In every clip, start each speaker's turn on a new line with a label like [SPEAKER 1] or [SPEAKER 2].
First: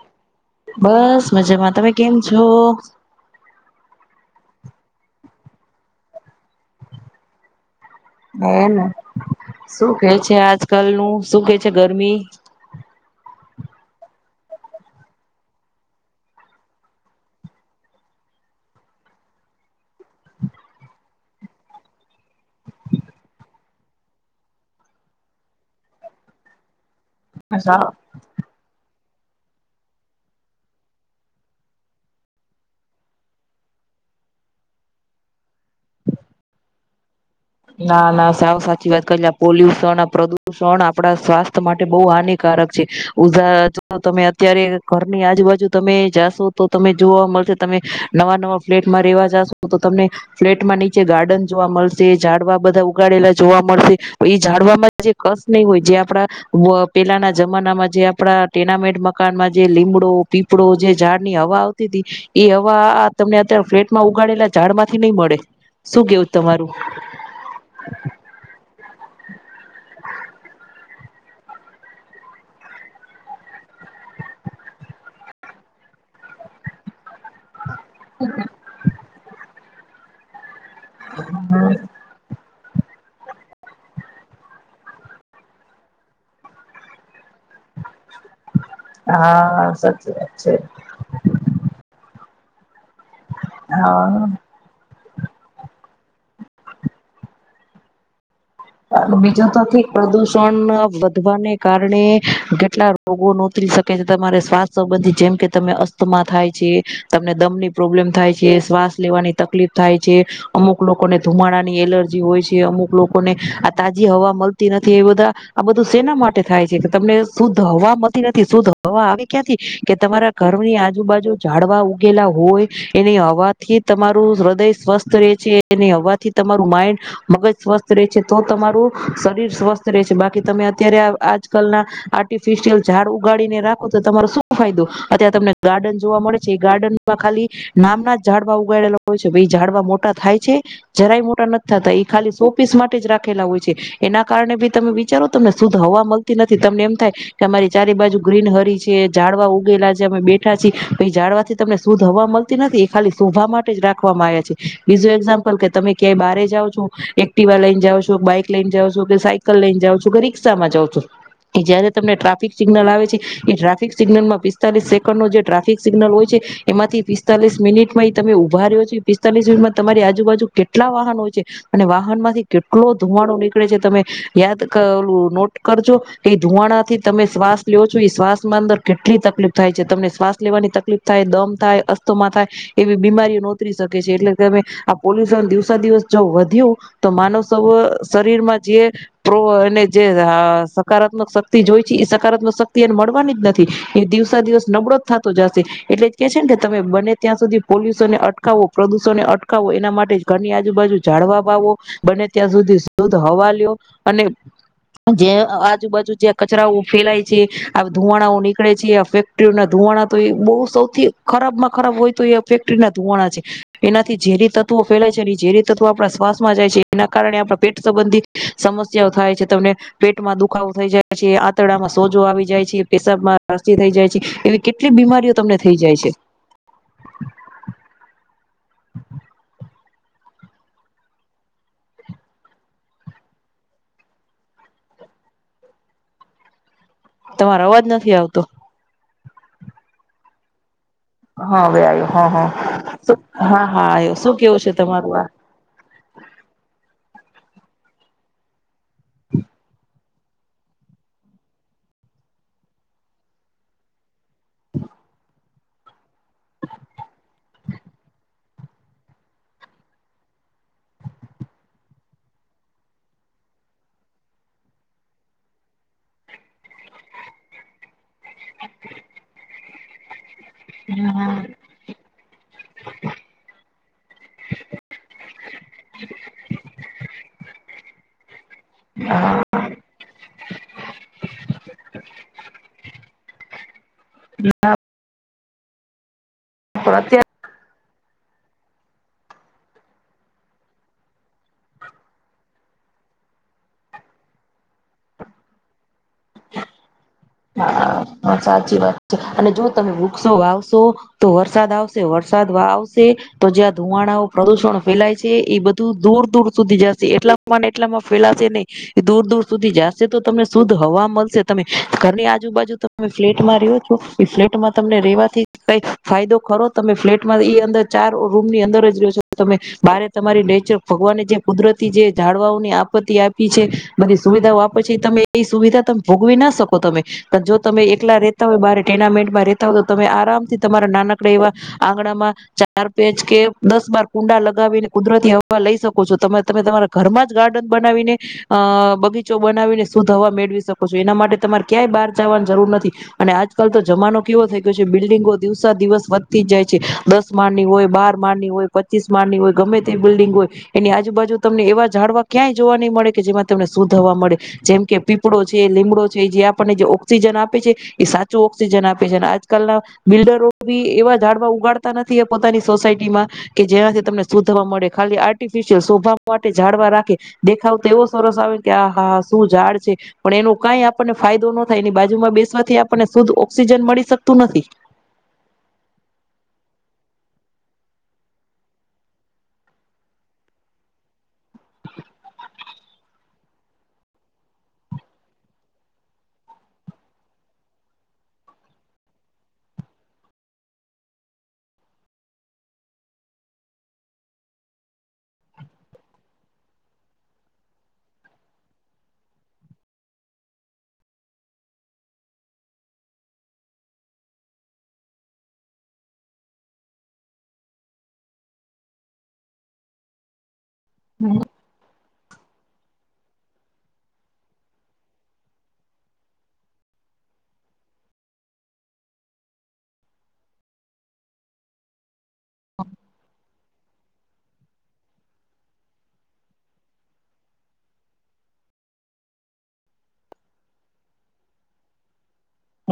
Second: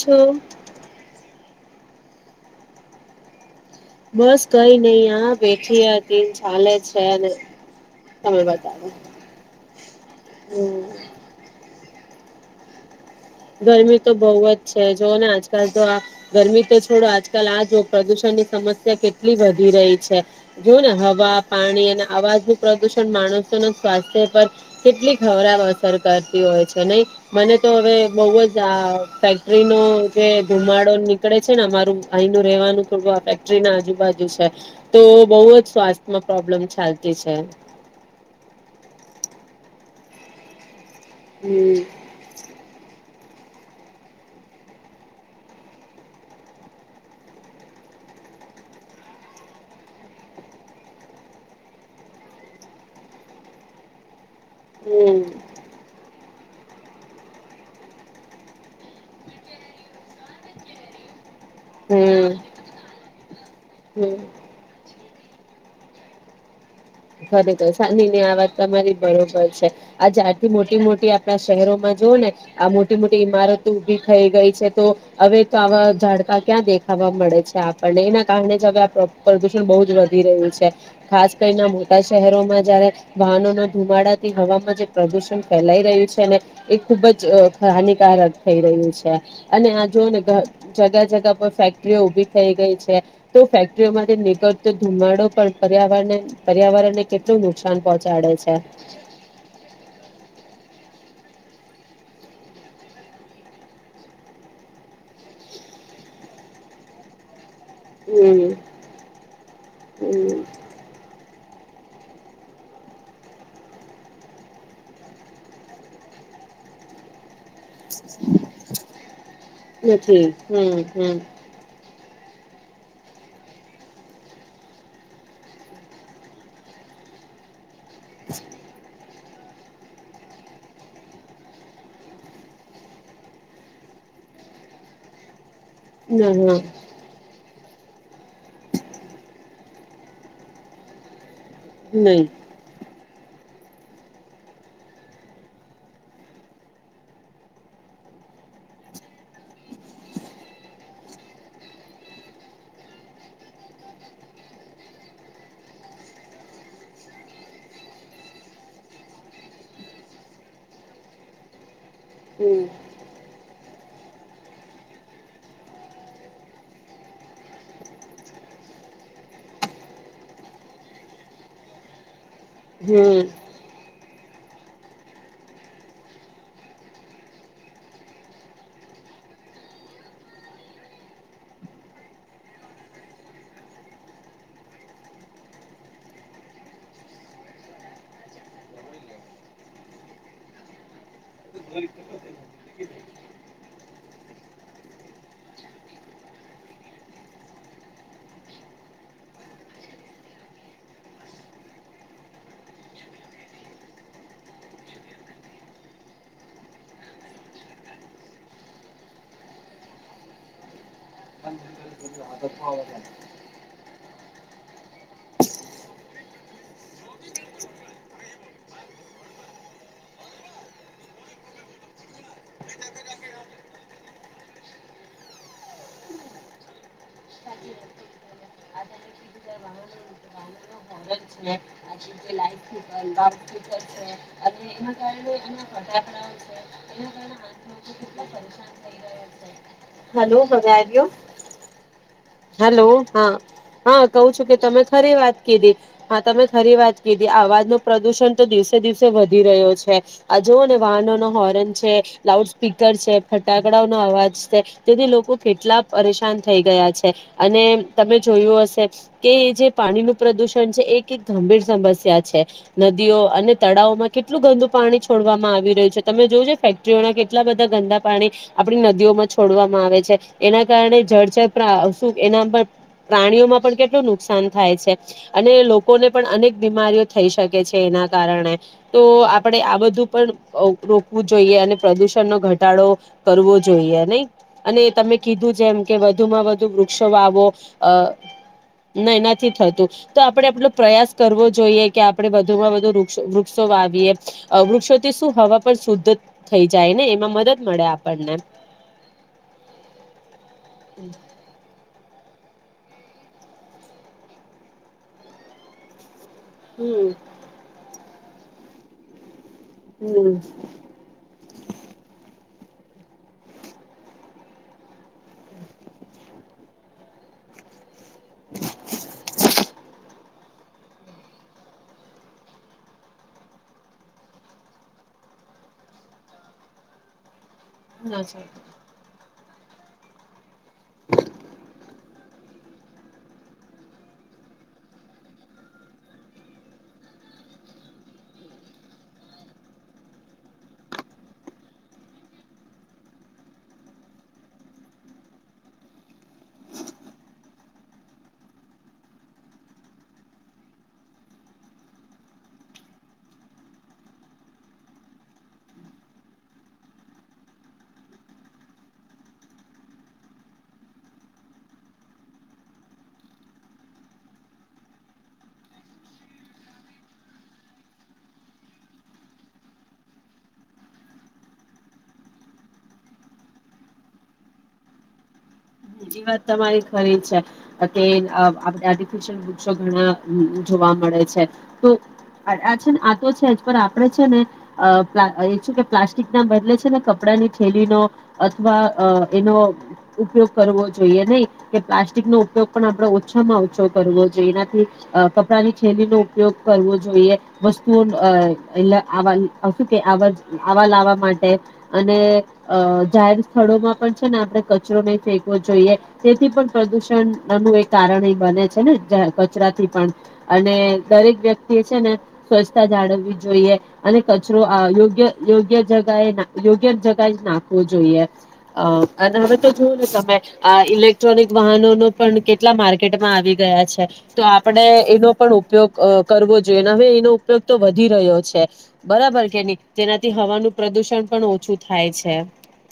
[SPEAKER 1] જો.
[SPEAKER 2] બસ મજામાં તમે કેમ છો?
[SPEAKER 1] બસ કઈ નઈ આ બેઠી હતી ચાલે છે. તમે
[SPEAKER 2] હને
[SPEAKER 1] બતાવો
[SPEAKER 2] શું કે છે આજ
[SPEAKER 1] હમ
[SPEAKER 2] કલ નું શું કેછ. છે ગરમી
[SPEAKER 1] ગરમી તો બહુ જ છે જોઓ ને આજકાલ તો આ ગરમી તો છોડો આજકાલ આ જો પ્રદુષણની સમસ્યા કેટલી વધી રહી છે જો ને હવા પાણી અને અવાજ ન પ્રદુષણ માણસોના સ્વાસ્થ્ય પર કેટલી ખરાવ અસર કરતી હોય છે નહી. મને તો હવે. આ ફેક્ટરી નો જે ધુમાડો નીકળે છે ને અમારું ભાઈ નું રેવાનું થોડું આ ફેક્ટરી ના આજુબાજુ છે તો બહુ જ સ્વાસ્થ્યમાં પ્રોબ્લેમ ચાલ
[SPEAKER 2] ના ના સાવ સાચી વાત કરી લ પોલ્યુશન પ્રદૂષણ આપ આપણા સ્વાસ્થ્ય
[SPEAKER 1] હમ.
[SPEAKER 2] માટે બહુ હાનિકારક છે. ઉધા તમે અત્યારે ઘરની આજુબાજુ તમે જાશો તો તમે જોવા મળશે તમે નવા નવા ફ્લેટમાં રેવા જાશો તો તમને ફ્લેટમાં નીચે ગાર્ડન જોવા મળશે. ઝાડવા બધા ઉગાડેલા જોવા મળશે. એ જાડવામાં જે
[SPEAKER 1] હમ
[SPEAKER 2] કસ નહી હોય જે આપડા પેલાના જમાનામાં જે આપડા ટેનામેટ મકાનમાં જે લીમડો પીપળો જે ઝાડ ની હવા આવતી
[SPEAKER 1] હમ
[SPEAKER 2] હતી એ હવા તમને અત્યારે ફ્લેટ માં
[SPEAKER 1] હમ.
[SPEAKER 2] ઉગાેલા ઝાડમાં થી નહી મળે શું કેવું તમારું
[SPEAKER 1] ખરેખર સાન ની આ વાત તમારી બરોબર છે. આ ઝડ થી મોટી મોટી આપણા શહેરોમાં જોઓ ને આ મોટી મોટી ઈમારતો ઉભી થઈ ગઈ છે તો હવે તો આવા ઝાડકા ક્યાં દેખાવા મળે છે આપણને એના કારણે જ હવે પ્રદુષણ બહુ જ વધ ધી રહ્યું છે. ખાસ કરી ના રોમાં જારે વાહનોના ધુમાડાથી હવામાં જે પ્રદુષણ ફેલાઈ રહ્યું છે ને એ ખુબજ અ હાની કાર થઈ રહ્યું છે અને
[SPEAKER 2] હા
[SPEAKER 1] આ જો
[SPEAKER 2] સાચી
[SPEAKER 1] ને
[SPEAKER 2] વાત છે
[SPEAKER 1] જગા-જગા પર ફેક્ટરીઓ ઉભી થઈ ગઈ છે. તો ફેક્ટરીઓમાં
[SPEAKER 2] હા
[SPEAKER 1] નીકળતો ધુમાડો. પણ પર્યાવરણ.. પર્યાવરણ ને કેટલું નુકસાન પહોંચાડે છે.
[SPEAKER 2] બીજું તોથી પ્રદુષણ વધવાને કારણે કેટલા રોગો નોતરી શકે છે તમારે સ્વસ્થ સંબંધી જેમ કે તમે અસ્તથમાં થાય છે તમને દમની. પ્રોબ્લેમ થાય છે,
[SPEAKER 1] હમ
[SPEAKER 2] શ્વાસ લેવાની તકલીફ થાય છે
[SPEAKER 1] હમ
[SPEAKER 2] અમુક લોકોને ધુમાડા ની એલર્જી હોય છે અમુક લોકોને આ તાજી હવા મલતી નથી એ બધા આ બધું સેના માટે થાય છે કે તમને શુદ્ધ હવા મતી નથી શુદ્ધ હવા આવી ક્યાંથી કે
[SPEAKER 1] નથી
[SPEAKER 2] તમારા ઘરની
[SPEAKER 1] હમ હમ
[SPEAKER 2] આજુબાજુ જાડવા ઉ ગેલા હોય એની હવાથી તમારું હૃદય સ્વસ્થ રે છે એને હવાથી તમારું માઈન્ડ મગજ સ્વસ્થ રે છે તો તમારું શરીર સ્વસ્થ રે છે બાકી તમે અત્યારે આ આજકલના આર્ટિફિશિયલ ઝાડ ઉગાડીને રાખો તો તમારો શું ફાયદો, અત્યારે તમને ગાર્ડન જોવા
[SPEAKER 1] ના
[SPEAKER 2] મળે છે
[SPEAKER 1] હા
[SPEAKER 2] એ ગાર્ડનમાં ખાલી નામના જ ઝાડવા ઉગાડેલા હોય છે ભાઈ ઝાડવા મોટા થાય છે, જરાય મો ટા નથ થાતા, એ
[SPEAKER 1] નહી
[SPEAKER 2] ખાલી સો પીસ મા તેજ રાખેલા હોય છે, એના કારણે જો તમે વિચારો તમને શુદ્ધ હવા મળતી નથી તમને એમ થાય કે અમારી ચારે બાજુ ગ્રીનહરી છે જાડવા ઉગેલા છે અમે બેઠા છીએ જાડવાથી તમને શુદ્ધ હવા મલતી નથી એ ખાલી શોભા માટે જ રાખવામાં આયા છે, બીજું એક્ઝામ્પલ કે તમે ક્યાંય બારે જાઓ છો એક્ટિવા લઇન જાઓ છો, ક બાઈક લઈન જાાવો છો, ક સાઇકલ લઈને જાાવો છો, કે રિક્ષામાં જાાવ છો એ જયારે તમને ટ્રાફિક
[SPEAKER 1] હમ
[SPEAKER 2] સિગ્નલ આવે છે એ ટ્રા ફિક સિગ્નલમાં પિસ્તાલીસ સેકન્ડનો જે ટ્રાફિક સિગ્નલ હોય છે એમાંથી પિસ્તાલીસ મિનિટમાંઈ તમે ઉભા રહ્યો છો પિસ્તાલીસ મિનિટમાં તમારી આજુબાજુ કેટલા વાહન હોય છે અને વાહન માંથી કેટલો
[SPEAKER 1] હમ
[SPEAKER 2] ધુવાડો નીકળે છે તમે યાદ કરવું નોટ કરજો એ ધુંવાડાથી તમે શ્વાસ લ્યો છો એ શ્વાસમાં અંદર કેટલી તકલીફ થાય છે તમને શ્વાસ લેવાની તકલીફ થાય, દમ થાય, અસ્થમાં થાય, એવી બીમારીઓ નોતરી શકે છે એટલે તમે આ પોલ્યુશન દિવસે દિવસ જો વધ્યું તો માનુસ [unintelligible] શરીરમાં જે પ્રો અને જે અ સકારાત્મક શક્તિ જોય છે એ સકારાત્મક શક્તિ એને મળવાની જ નથી એ દિવસા દિવસ નબળો જ થાતો જાશે એટલે જ કે છે ને કે તમે બને ત્યાં સુધી પોલ્યુશનને અટકાવો, પ્રદૂષણને અટકાવો એના માટે જ ઘરની આજુબાજુ જાળવા વાવો બને ત્યાં સુધી શુદ્ધ હવા લ્યો અને જ્યાં આજુબાજુ જ્યાં કચરાઓ ફેલાય છે, આવું ધુંવાડાઓ નીકળે છે, આ ફેક્ટરીઓના ધુંવાડાતો એ બહુ સૌથી ખરાબમાં ખરાબ હોય તો એ ફેક્ટરીના ધુંવાડા છે. એનાથી ઝેરી તત્વો ફેલાય છે અને ઝેરી તત્વો આપણા શ્વાસમાં જાય છે. એના કારણે આપણા પેટ સંબંધીત સમસ્યાઓ થાય છે તમને પેટમાં દુખાવો થઈ જાય છે, આંતરડામાં સોજો આવી જાય છે, પેશાબમાં રસી થઈ જાય છે, એવી કેટલી બીમારીઓ તમને થઈ જાય છે.
[SPEAKER 1] [inaudible] [inaudible] હાથ
[SPEAKER 2] તમારે
[SPEAKER 1] લોકો
[SPEAKER 2] અવાજ નથી
[SPEAKER 1] કેટલા
[SPEAKER 2] આવતો.
[SPEAKER 1] પરેશાન થઈ રહ્યા હલો બધા યો,
[SPEAKER 2] હા હવે આવ્યો હા હા
[SPEAKER 1] હેલો હા હા
[SPEAKER 2] આવ્યો
[SPEAKER 1] કવ
[SPEAKER 2] શું
[SPEAKER 1] છું કે
[SPEAKER 2] કેવું છે
[SPEAKER 1] તમે
[SPEAKER 2] તમારું
[SPEAKER 1] ખરી
[SPEAKER 2] આ
[SPEAKER 1] વાત કીધી હા તમે ખરી વાત કી કે આવાજ નો પ્રદુષણ તો દિવસે દિવસે વધી રહ્યો છે, આ જુઓ ને વાહનો નો હોરન, છે લાઉડ સ્પીકર છે, ફટાકડાઓ નો અવાજ છે, તેથી લોકો કેટલા પરેશાન થઈ ગયા છે, અને તમે જોયું હશે કે એ જે પાણી નું પ્રદુષણ છે એ એક ગંભીર સમસ્યા છે. નદીઓ, અને તળાવોમાં કેટલું ગંદુ પાણી છોડવામાં આવી રહ્યું છે તમે જોજો ફેક્ટરીઓના કેટલા બધા ગંદા પાણી આપણી નદીઓમાં છોડવામાં આવે છે. એના કારણે જળજતરા સુ એના પ પ્રાણીઓમાં પણ કેટલું નુકસાન થાય છે અને લોકોને પણ અનેક બીમારીઓ થઈ શકે છે એના કારણે. તો આપણેે આ બધું પણ અ રોકવું જોઈએ અને પ્રદુષણ નો ઘટાડો કરવો જોઈએ. નહી અને તમે કીધું છે એમ કે વધુમાં વધુ
[SPEAKER 2] પણ
[SPEAKER 1] વૃક્ષો
[SPEAKER 2] અત્યારે
[SPEAKER 1] વાવો અ નઈ નથી થતું તો આપડે આપડો પ્રયાસ કરવો જોઈએ કે આપણે વધુમાં વધુ વૃક્ષ વૃક્ષો વાવીએ વૃક્ષોથી શું હવા પણ શુદ્ધ થઈ જાય ને એ
[SPEAKER 2] હા હા સાચી વાત છે અને જો તમે વૃક્ષો વાવશો તો વરસાદ આવશે. વરસાદ આવશે તો જ્યાં ધુવાણાઓ પ્રદુષણ ફેલાય છે એ બધું દૂર દૂર સુધી જશે
[SPEAKER 1] હમ
[SPEAKER 2] એટલા મને એટલામાં ફેલાશે નહી ને દૂર દૂર સુધી જશે તો
[SPEAKER 1] હમ
[SPEAKER 2] તમને શુદ્ધ હવા મળશે તમે ઘરની આજુબાજુ તમે ફ્લેટમાં રહો છો એ ફ્લેટમાં તમને રેવાથી કઈ ફાયદો ખરો તમે ફ્લેટમાં એ અંદર ચાર રૂમ ની અંદર જ રહ્યો છો તમે બારે તમારી ને ભગવાનને જે કુદરતી જે જાડવાઓની આપત્તિ આપી છે બધી સુવિધાઓ આપે છે તમે એ સુવિધા તમે ભોગવી ના શકો પ્રથમે [inaudible] જો તમે એકલા રેતા હોય બારે ટુર્નામેન્ટમાં.. તો તો તમે આરામથી તમારા નાનકડા એવા આંગણા માં ચાર પેચ કે દસ બાર કુંડા લગાવીને કુદરતી હવા લઈ શકો છો તમે તમે તમારા ઘરમાં જ ગાર્ડન બનાવીને અ બગીચો બનાવીને શુદ્ધ હવા મેળવી શકો છો એના માટે તમારે ક્યાંય બહાર જવાની જરૂર નથી અને આજકાલ તો જમાનો કેવો થઈ ગયો છે બિલ્ડિંગો દિવસો દિવસ વધતી જ જાય છે દસ માળની હોય બાર માળની હોય પચીસ માળની હોય ગમે તે બિલ્ડિંગ હોય એની આજુબાજુ તમને એવા જાડવા ક્યાંય જોવા નહી મળે કે જેમાં તમને શુદ્ધ હવા મળે જેમ કે પીપળો છે લીમડો જે આપણને ઓક્સિજન આપે છે એ સાચું ઓક્સિજન આપે છે અને આજકાલના બિલ્ડરો બી એવા ઝાડવા ઉગાડતા નથી પોતાની સોસાયટીમાં કે જેનાથી તમને શુદ્ધ થવા મળે ખાલી આર્ટિફિશિયલ શોભાવ માટે ઝાડવા રાખે દેખાવ તો એવો સરસ આવે કે આ હા શું ઝાડ છે પણ એનું કાઈ આપણને ફાયદો ન થાય એની બાજુ માં બેસવાથી આપણને શુદ્ધ ઓક્સિજન મળી શકતું નથી
[SPEAKER 1] બીજી વાત તમારી ખરી છે કે આપણે આર્ટિફિશયલ વૃક્ષોસો ઘણા જોવા મળે છે તો આ છે ને આ તો છે જ પણ આપણે છે ને કે પ્લાસ્ટિક ના બદલે છે ને કપડાની થેલીનો અથવા એનો ઉપયોગ કરવો જોઈએ નહી કે પ્લાસ્ટિક નો ઉપયોગ પણ આપણે ઓછામાં ઓછો કરવો જોઈએ એનાથી કપડાની થેલીનો ઉપયોગ કરવો જોઈએ વસ્તુઓ એટલે શું કે આવા લાવવા માટે અને જાહેર સ્થળોમાં પણ છે ને આપણે કચરો નઈ ફેક જોઈએ તેથી પણ પ્રદુષણ નુ એક કારણ એ બને છે ને કચરાથી પણ અને
[SPEAKER 2] હમ
[SPEAKER 1] દરેક વ્યક્તિ એ છે ને સ્વચ્છતા જાળવ જોઈએ અને કચરો યોગ્ય યોગ્ય જગાએ યોગ્ય જગાએ જ નાખવો જોઈએ અને હવે તો જોવો ને તમે આ ઇલેક્ટ્રોનિક વાહનોનો પણ કેટલા માર્કેટમાં આવી ગયા છે તો આપણે એનો પણ ઉપયોગ કરવો જોઈએ હવે એનો ઉપયોગ તો વધી રહ્યો છે બરાબર કે નહી તેનાથી હવાનું પ્રદુષણ પણ ઓછું થાય છે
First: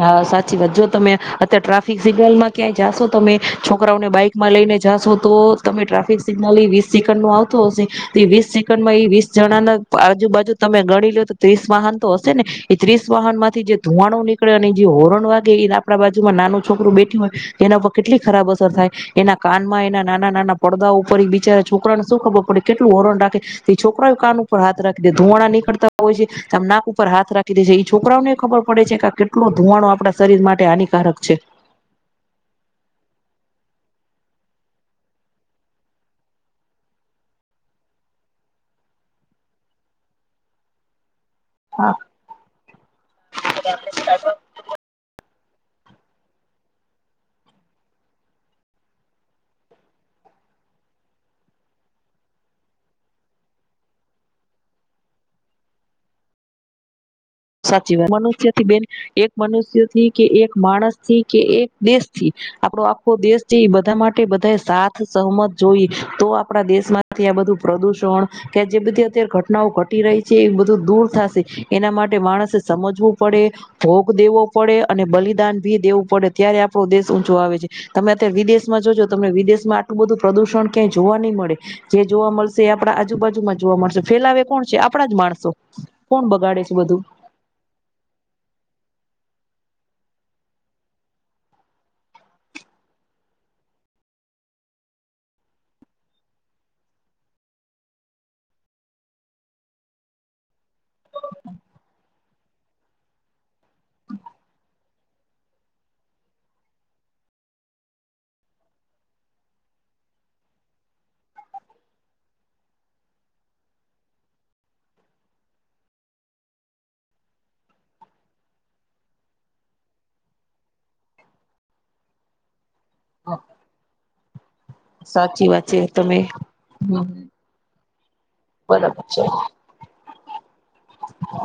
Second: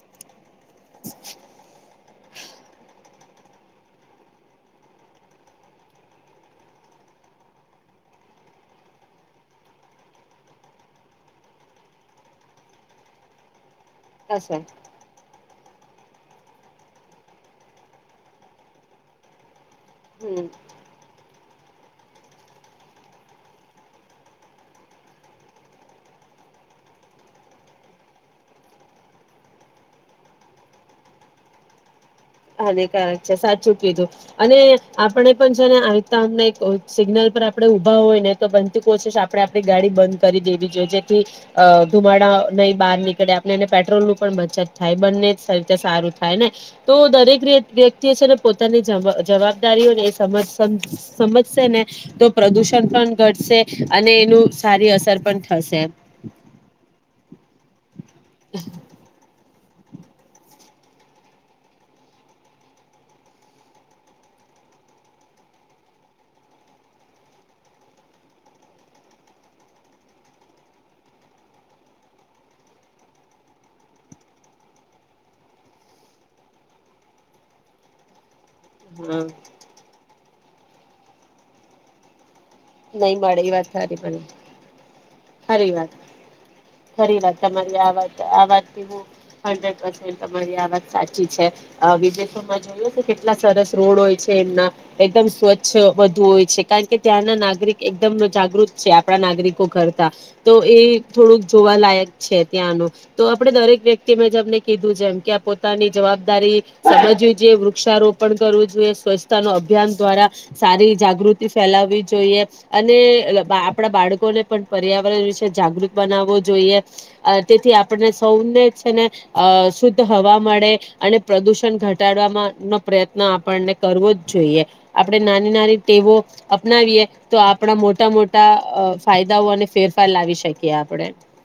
[SPEAKER 2] હા સાચી વાત જો તમે અત્યારે ટ્રાફિક સિગ્નલમાં ક્યાંય જાશો તમે છોકરાઓને બાઈકમાં લઈને જાશો તો તમે ટ્રાફિક સિગ્નલ એ વીસ સેકન્ડ નો આવતો હશે તે વીસ સેકન્ડમાં એ વીસ જણાના આજુ બાાજુ તમે ગણી લો તો ત્રીસ વાહન તો હશે ને એ ત્રીસ વાહન માંથી જે ધુમાડો
[SPEAKER 1] અસર
[SPEAKER 2] અને જે હોરન વાગે એના આપણા બાજુમાં નાનું છોકરું બેઠું હોય તો એના પર કેટલી ખરાબ અસર થાય, એના કાન એમા એના નાના
[SPEAKER 1] હમ
[SPEAKER 2] નાના પડદાઓ ઉપર ભી જયારે છોકરાને શું ખબર પડે કેટલું હોરન રાખે તે છોકરાઓ કાન ઉપર હાથ રાખીદે, ધુમાડા નીકળતા હોય છે આમ નાક ઉપર હાથ રાખી દે છે ઈ છોકરાઓને ખબર પડે છે કે આ કેટલું કેટલો ધુમાડો આપણા શરીર માટે હાનિકારક છે
[SPEAKER 1] હાનિકારક છે સાચું કીધું અને આપણે પણ છે ને આવી રીતે આપણે સિગ્નલ પર આપણે ઉભા હોય ને તો બનતી કોશિશ આપણે આપડી ગાડી બંધ કરી દેવી જોઈએ જે ધુમાડા નહી બહાર નીકળે આપ એને પેટ્રોલ નું પણ બચત થાય બંને સે જે સારું થાય ને તો દરેક વ્યક્તિ છે ને પોતાની જ જવાબદારીઓને સમજશે ને, તો પ્રદુષણ પણ ઘટશે અને એનું સારી અસર પણ થશે.
[SPEAKER 2] સાચી વાત મનુષ્યથી બેન એક મનુષ્ય થી કે એક માણસ થી કે એક દેશથી આપડો આખો દેશ છે, એ બધા માટે બધા સાથ સહમત જોઈએ તો આપણા દેશમાંથી આ બધું પ્રદુષણ કે જે બધી અત્યારે ઘટનાઓ ઘટી રહી છે, એ બધું દૂર થશે એના માટે માણસે સમજવું પડે, ભોગ દેવો પડે અને બલિદાન ભી દેવું પડે ત્યારે આપણો દેશ ઊંચો આવે છે તમાર ત્યાં વિદેશ જો જો
[SPEAKER 1] હા
[SPEAKER 2] તમને વિદેશમાં આટલું બધું પ્રદૂષણ ક્યાંય જોવા નહી મળે, જે જોવા મળસે આપણા
[SPEAKER 1] નહી મળે એ
[SPEAKER 2] આજુબાજુમાં
[SPEAKER 1] વાત
[SPEAKER 2] જોવા
[SPEAKER 1] સારી
[SPEAKER 2] મળશે,
[SPEAKER 1] મને
[SPEAKER 2] ફેલાવે કોણ છે આપણા જ માણસો
[SPEAKER 1] સારી વાત
[SPEAKER 2] કોણ બગાડે છે બધું?
[SPEAKER 1] ખરી વાત તમારી આ વાત આ વાત થી હું હડરેડ પર્સેન્ટ તમારી આ વાત સાચી છે. વિદેશોમાં જોઈએ કેટલા સરસ રોડ હોય છે, એમના એકદમ સ્વચ્છ વધુ હોય છે કારણ કે ત્યાંના નાગરી નાગરિક એકદમ જાગૃત છે આપણા નાગરિકો કરતા તો, એ થોડુંક જોવાલાયક છે ત્યાંનું તો આપણે દરેક વ્યક્તિ મેં તમને કીધું. જેમકે આ પોતાની જવાબદારી સમજવી જોઈએ, વૃક્ષારોપણ કરવું જોઈએ, સ્વચ્છતા નો અભિયાન દ્વારા સારી જાગૃતિ ફેલાવવી જોઈએ. અને આપણા બાળકોને પણ પર્યાવરણ વિશે જાગૃત બનાવવો જોઈએ, તેથી આપને સૌને છે ને અ શુદ્ધ હવા મળે અને પ્રદુષણ ઘટાડવામાં પ્રયત્ન આપણને કરવો જ જોઈએ. આપણેે
[SPEAKER 2] સાચી
[SPEAKER 1] નાની
[SPEAKER 2] વાત
[SPEAKER 1] નાની
[SPEAKER 2] છે
[SPEAKER 1] ટેવો
[SPEAKER 2] તમે
[SPEAKER 1] અપનાવીએ
[SPEAKER 2] હમ
[SPEAKER 1] તો આપણા મોટા મોટા ફાયદાઓ અને ફેર ફેલાવી શકે.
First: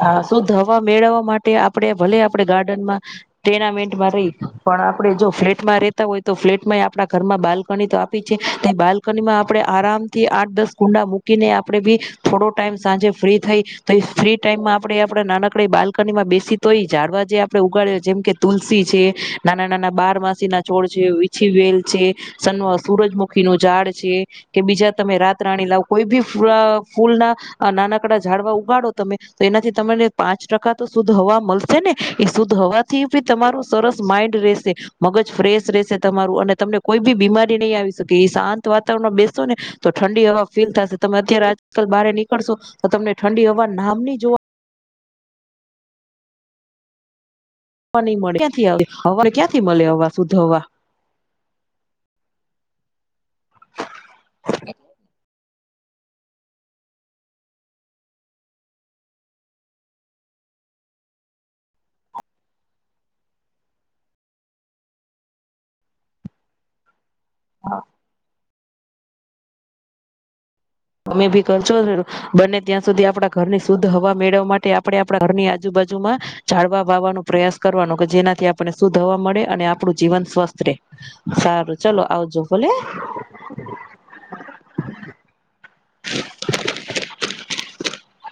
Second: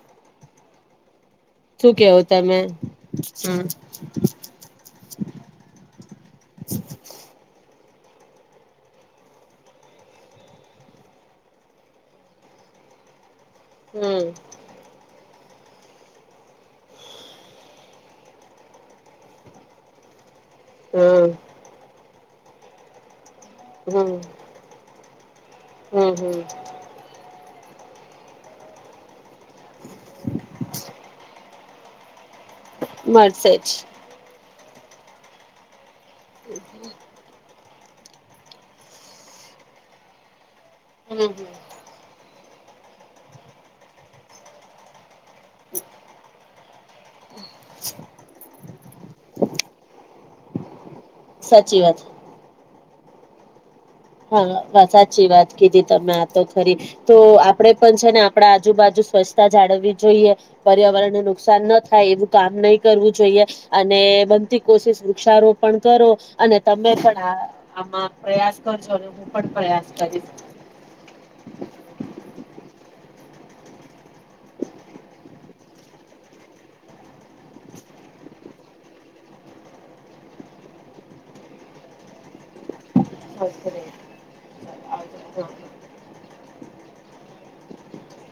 [SPEAKER 2] હા શુદ્ધ હવા મેળવવા માટે આપણે
[SPEAKER 1] શું
[SPEAKER 2] ભલે
[SPEAKER 1] કેવો
[SPEAKER 2] આપણે
[SPEAKER 1] તમે?
[SPEAKER 2] ગાર્ડનમાં
[SPEAKER 1] હમ્મ.
[SPEAKER 2] ટેનામેન્ટમાં રહી, પણ આપે જો ફ્લેટમાં રેતા હોય તો ફ્લેટમાં આપણા ઘરમાં બાલ પણ એ તો આપી છે તે બાલ્કનીમાં આપણે આરામથી આઠ દસ કુંડા મૂકીને આપણે ભી થોડો ટાઈમ સાંજે ફ્રી થઈ ભઈ
[SPEAKER 1] હમ્મ
[SPEAKER 2] ફ્રી ટાઈમમાં આપણે આપણે નાનક આપણે બાલ્કનીમાં બેસી તોય, ઝાડવા જે આપડે ઉગાડ્યા જેમ કે તુલસી છે, નાના નાના બાર મા ના છોળ છે,
[SPEAKER 1] હમ્મ
[SPEAKER 2] વિછી વેલ છે. સન્ સૂરજ મુ [inaudible] [unintelligible] નું ઝાડ છે
[SPEAKER 1] હમ્મ
[SPEAKER 2] કે બીજા તમે રાત રાણી લાવ કોઈ
[SPEAKER 1] હમ્મ
[SPEAKER 2] બી ફ
[SPEAKER 1] હમ્મ
[SPEAKER 2] ફૂલ ના આ નાનાકડા ઝડવા ઉગાડો તમે તો એનાથી તમને પાંચ ટકા તો શુદધ હવા મલ છે ને [inaudible] એ શુદ્ધ હોવાથી બી
[SPEAKER 1] મળશે
[SPEAKER 2] તમારોું
[SPEAKER 1] જ.
[SPEAKER 2] સરસ માઈન્ડ રહેશે મગજ ફ્રેશ રહેશે તમારું, અને તમને કોઈ બી બીમારી નહી, આવી શકે એ શાંત વાતાવરણ બેસો ને તો ઠંડી હવા ફીલ થશે તમે
[SPEAKER 1] હમ્મ
[SPEAKER 2] અત્યારે
[SPEAKER 1] હમ્મ
[SPEAKER 2] આજકાલ ભારે નીકળો. શો તો તમને ઠંડી હવા. નામની જોવા.
[SPEAKER 1] હ.
[SPEAKER 2] હવા, નહી મળે ક્યાંથી મળે હવા શુદ્ધ હવા
[SPEAKER 1] સાચી વાત. હા, સાચી વાત. કીધી તમે આ તો ખરી તો આપડે પણ છે ને આપણા આજુબાજુ સ્વચ્છતા જાળવવી જોઈએ પર્યાવરણને નુકસાન ન, થાય એવું કામ નહી કરવું જોઈએ. અને બનતી કોશિશ વૃક્ષારોપણ કરો અને તમે પણ. હ આમાં પ્રયાસ. ોટ પ્યા [inaudible]
[SPEAKER 2] તમે ભી કરશો બને ત્યાં સુધી આપણા ઘરની શુદ્ધ હવા મેળવવા માટે આપણે આપણા ઘરની આજુબાજુમાં ઝડવા વાવાનો પ્રયાસ કરવાનો કે જેનાથી આપણને શુદ્ધ હવા મળે, અને આપણું જીવન સ્વસ્થ રહેે સારું ચાલ, આવજો ભલે.
[SPEAKER 1] હ [inaudible]
[SPEAKER 2] [inaudible] [unintelligible]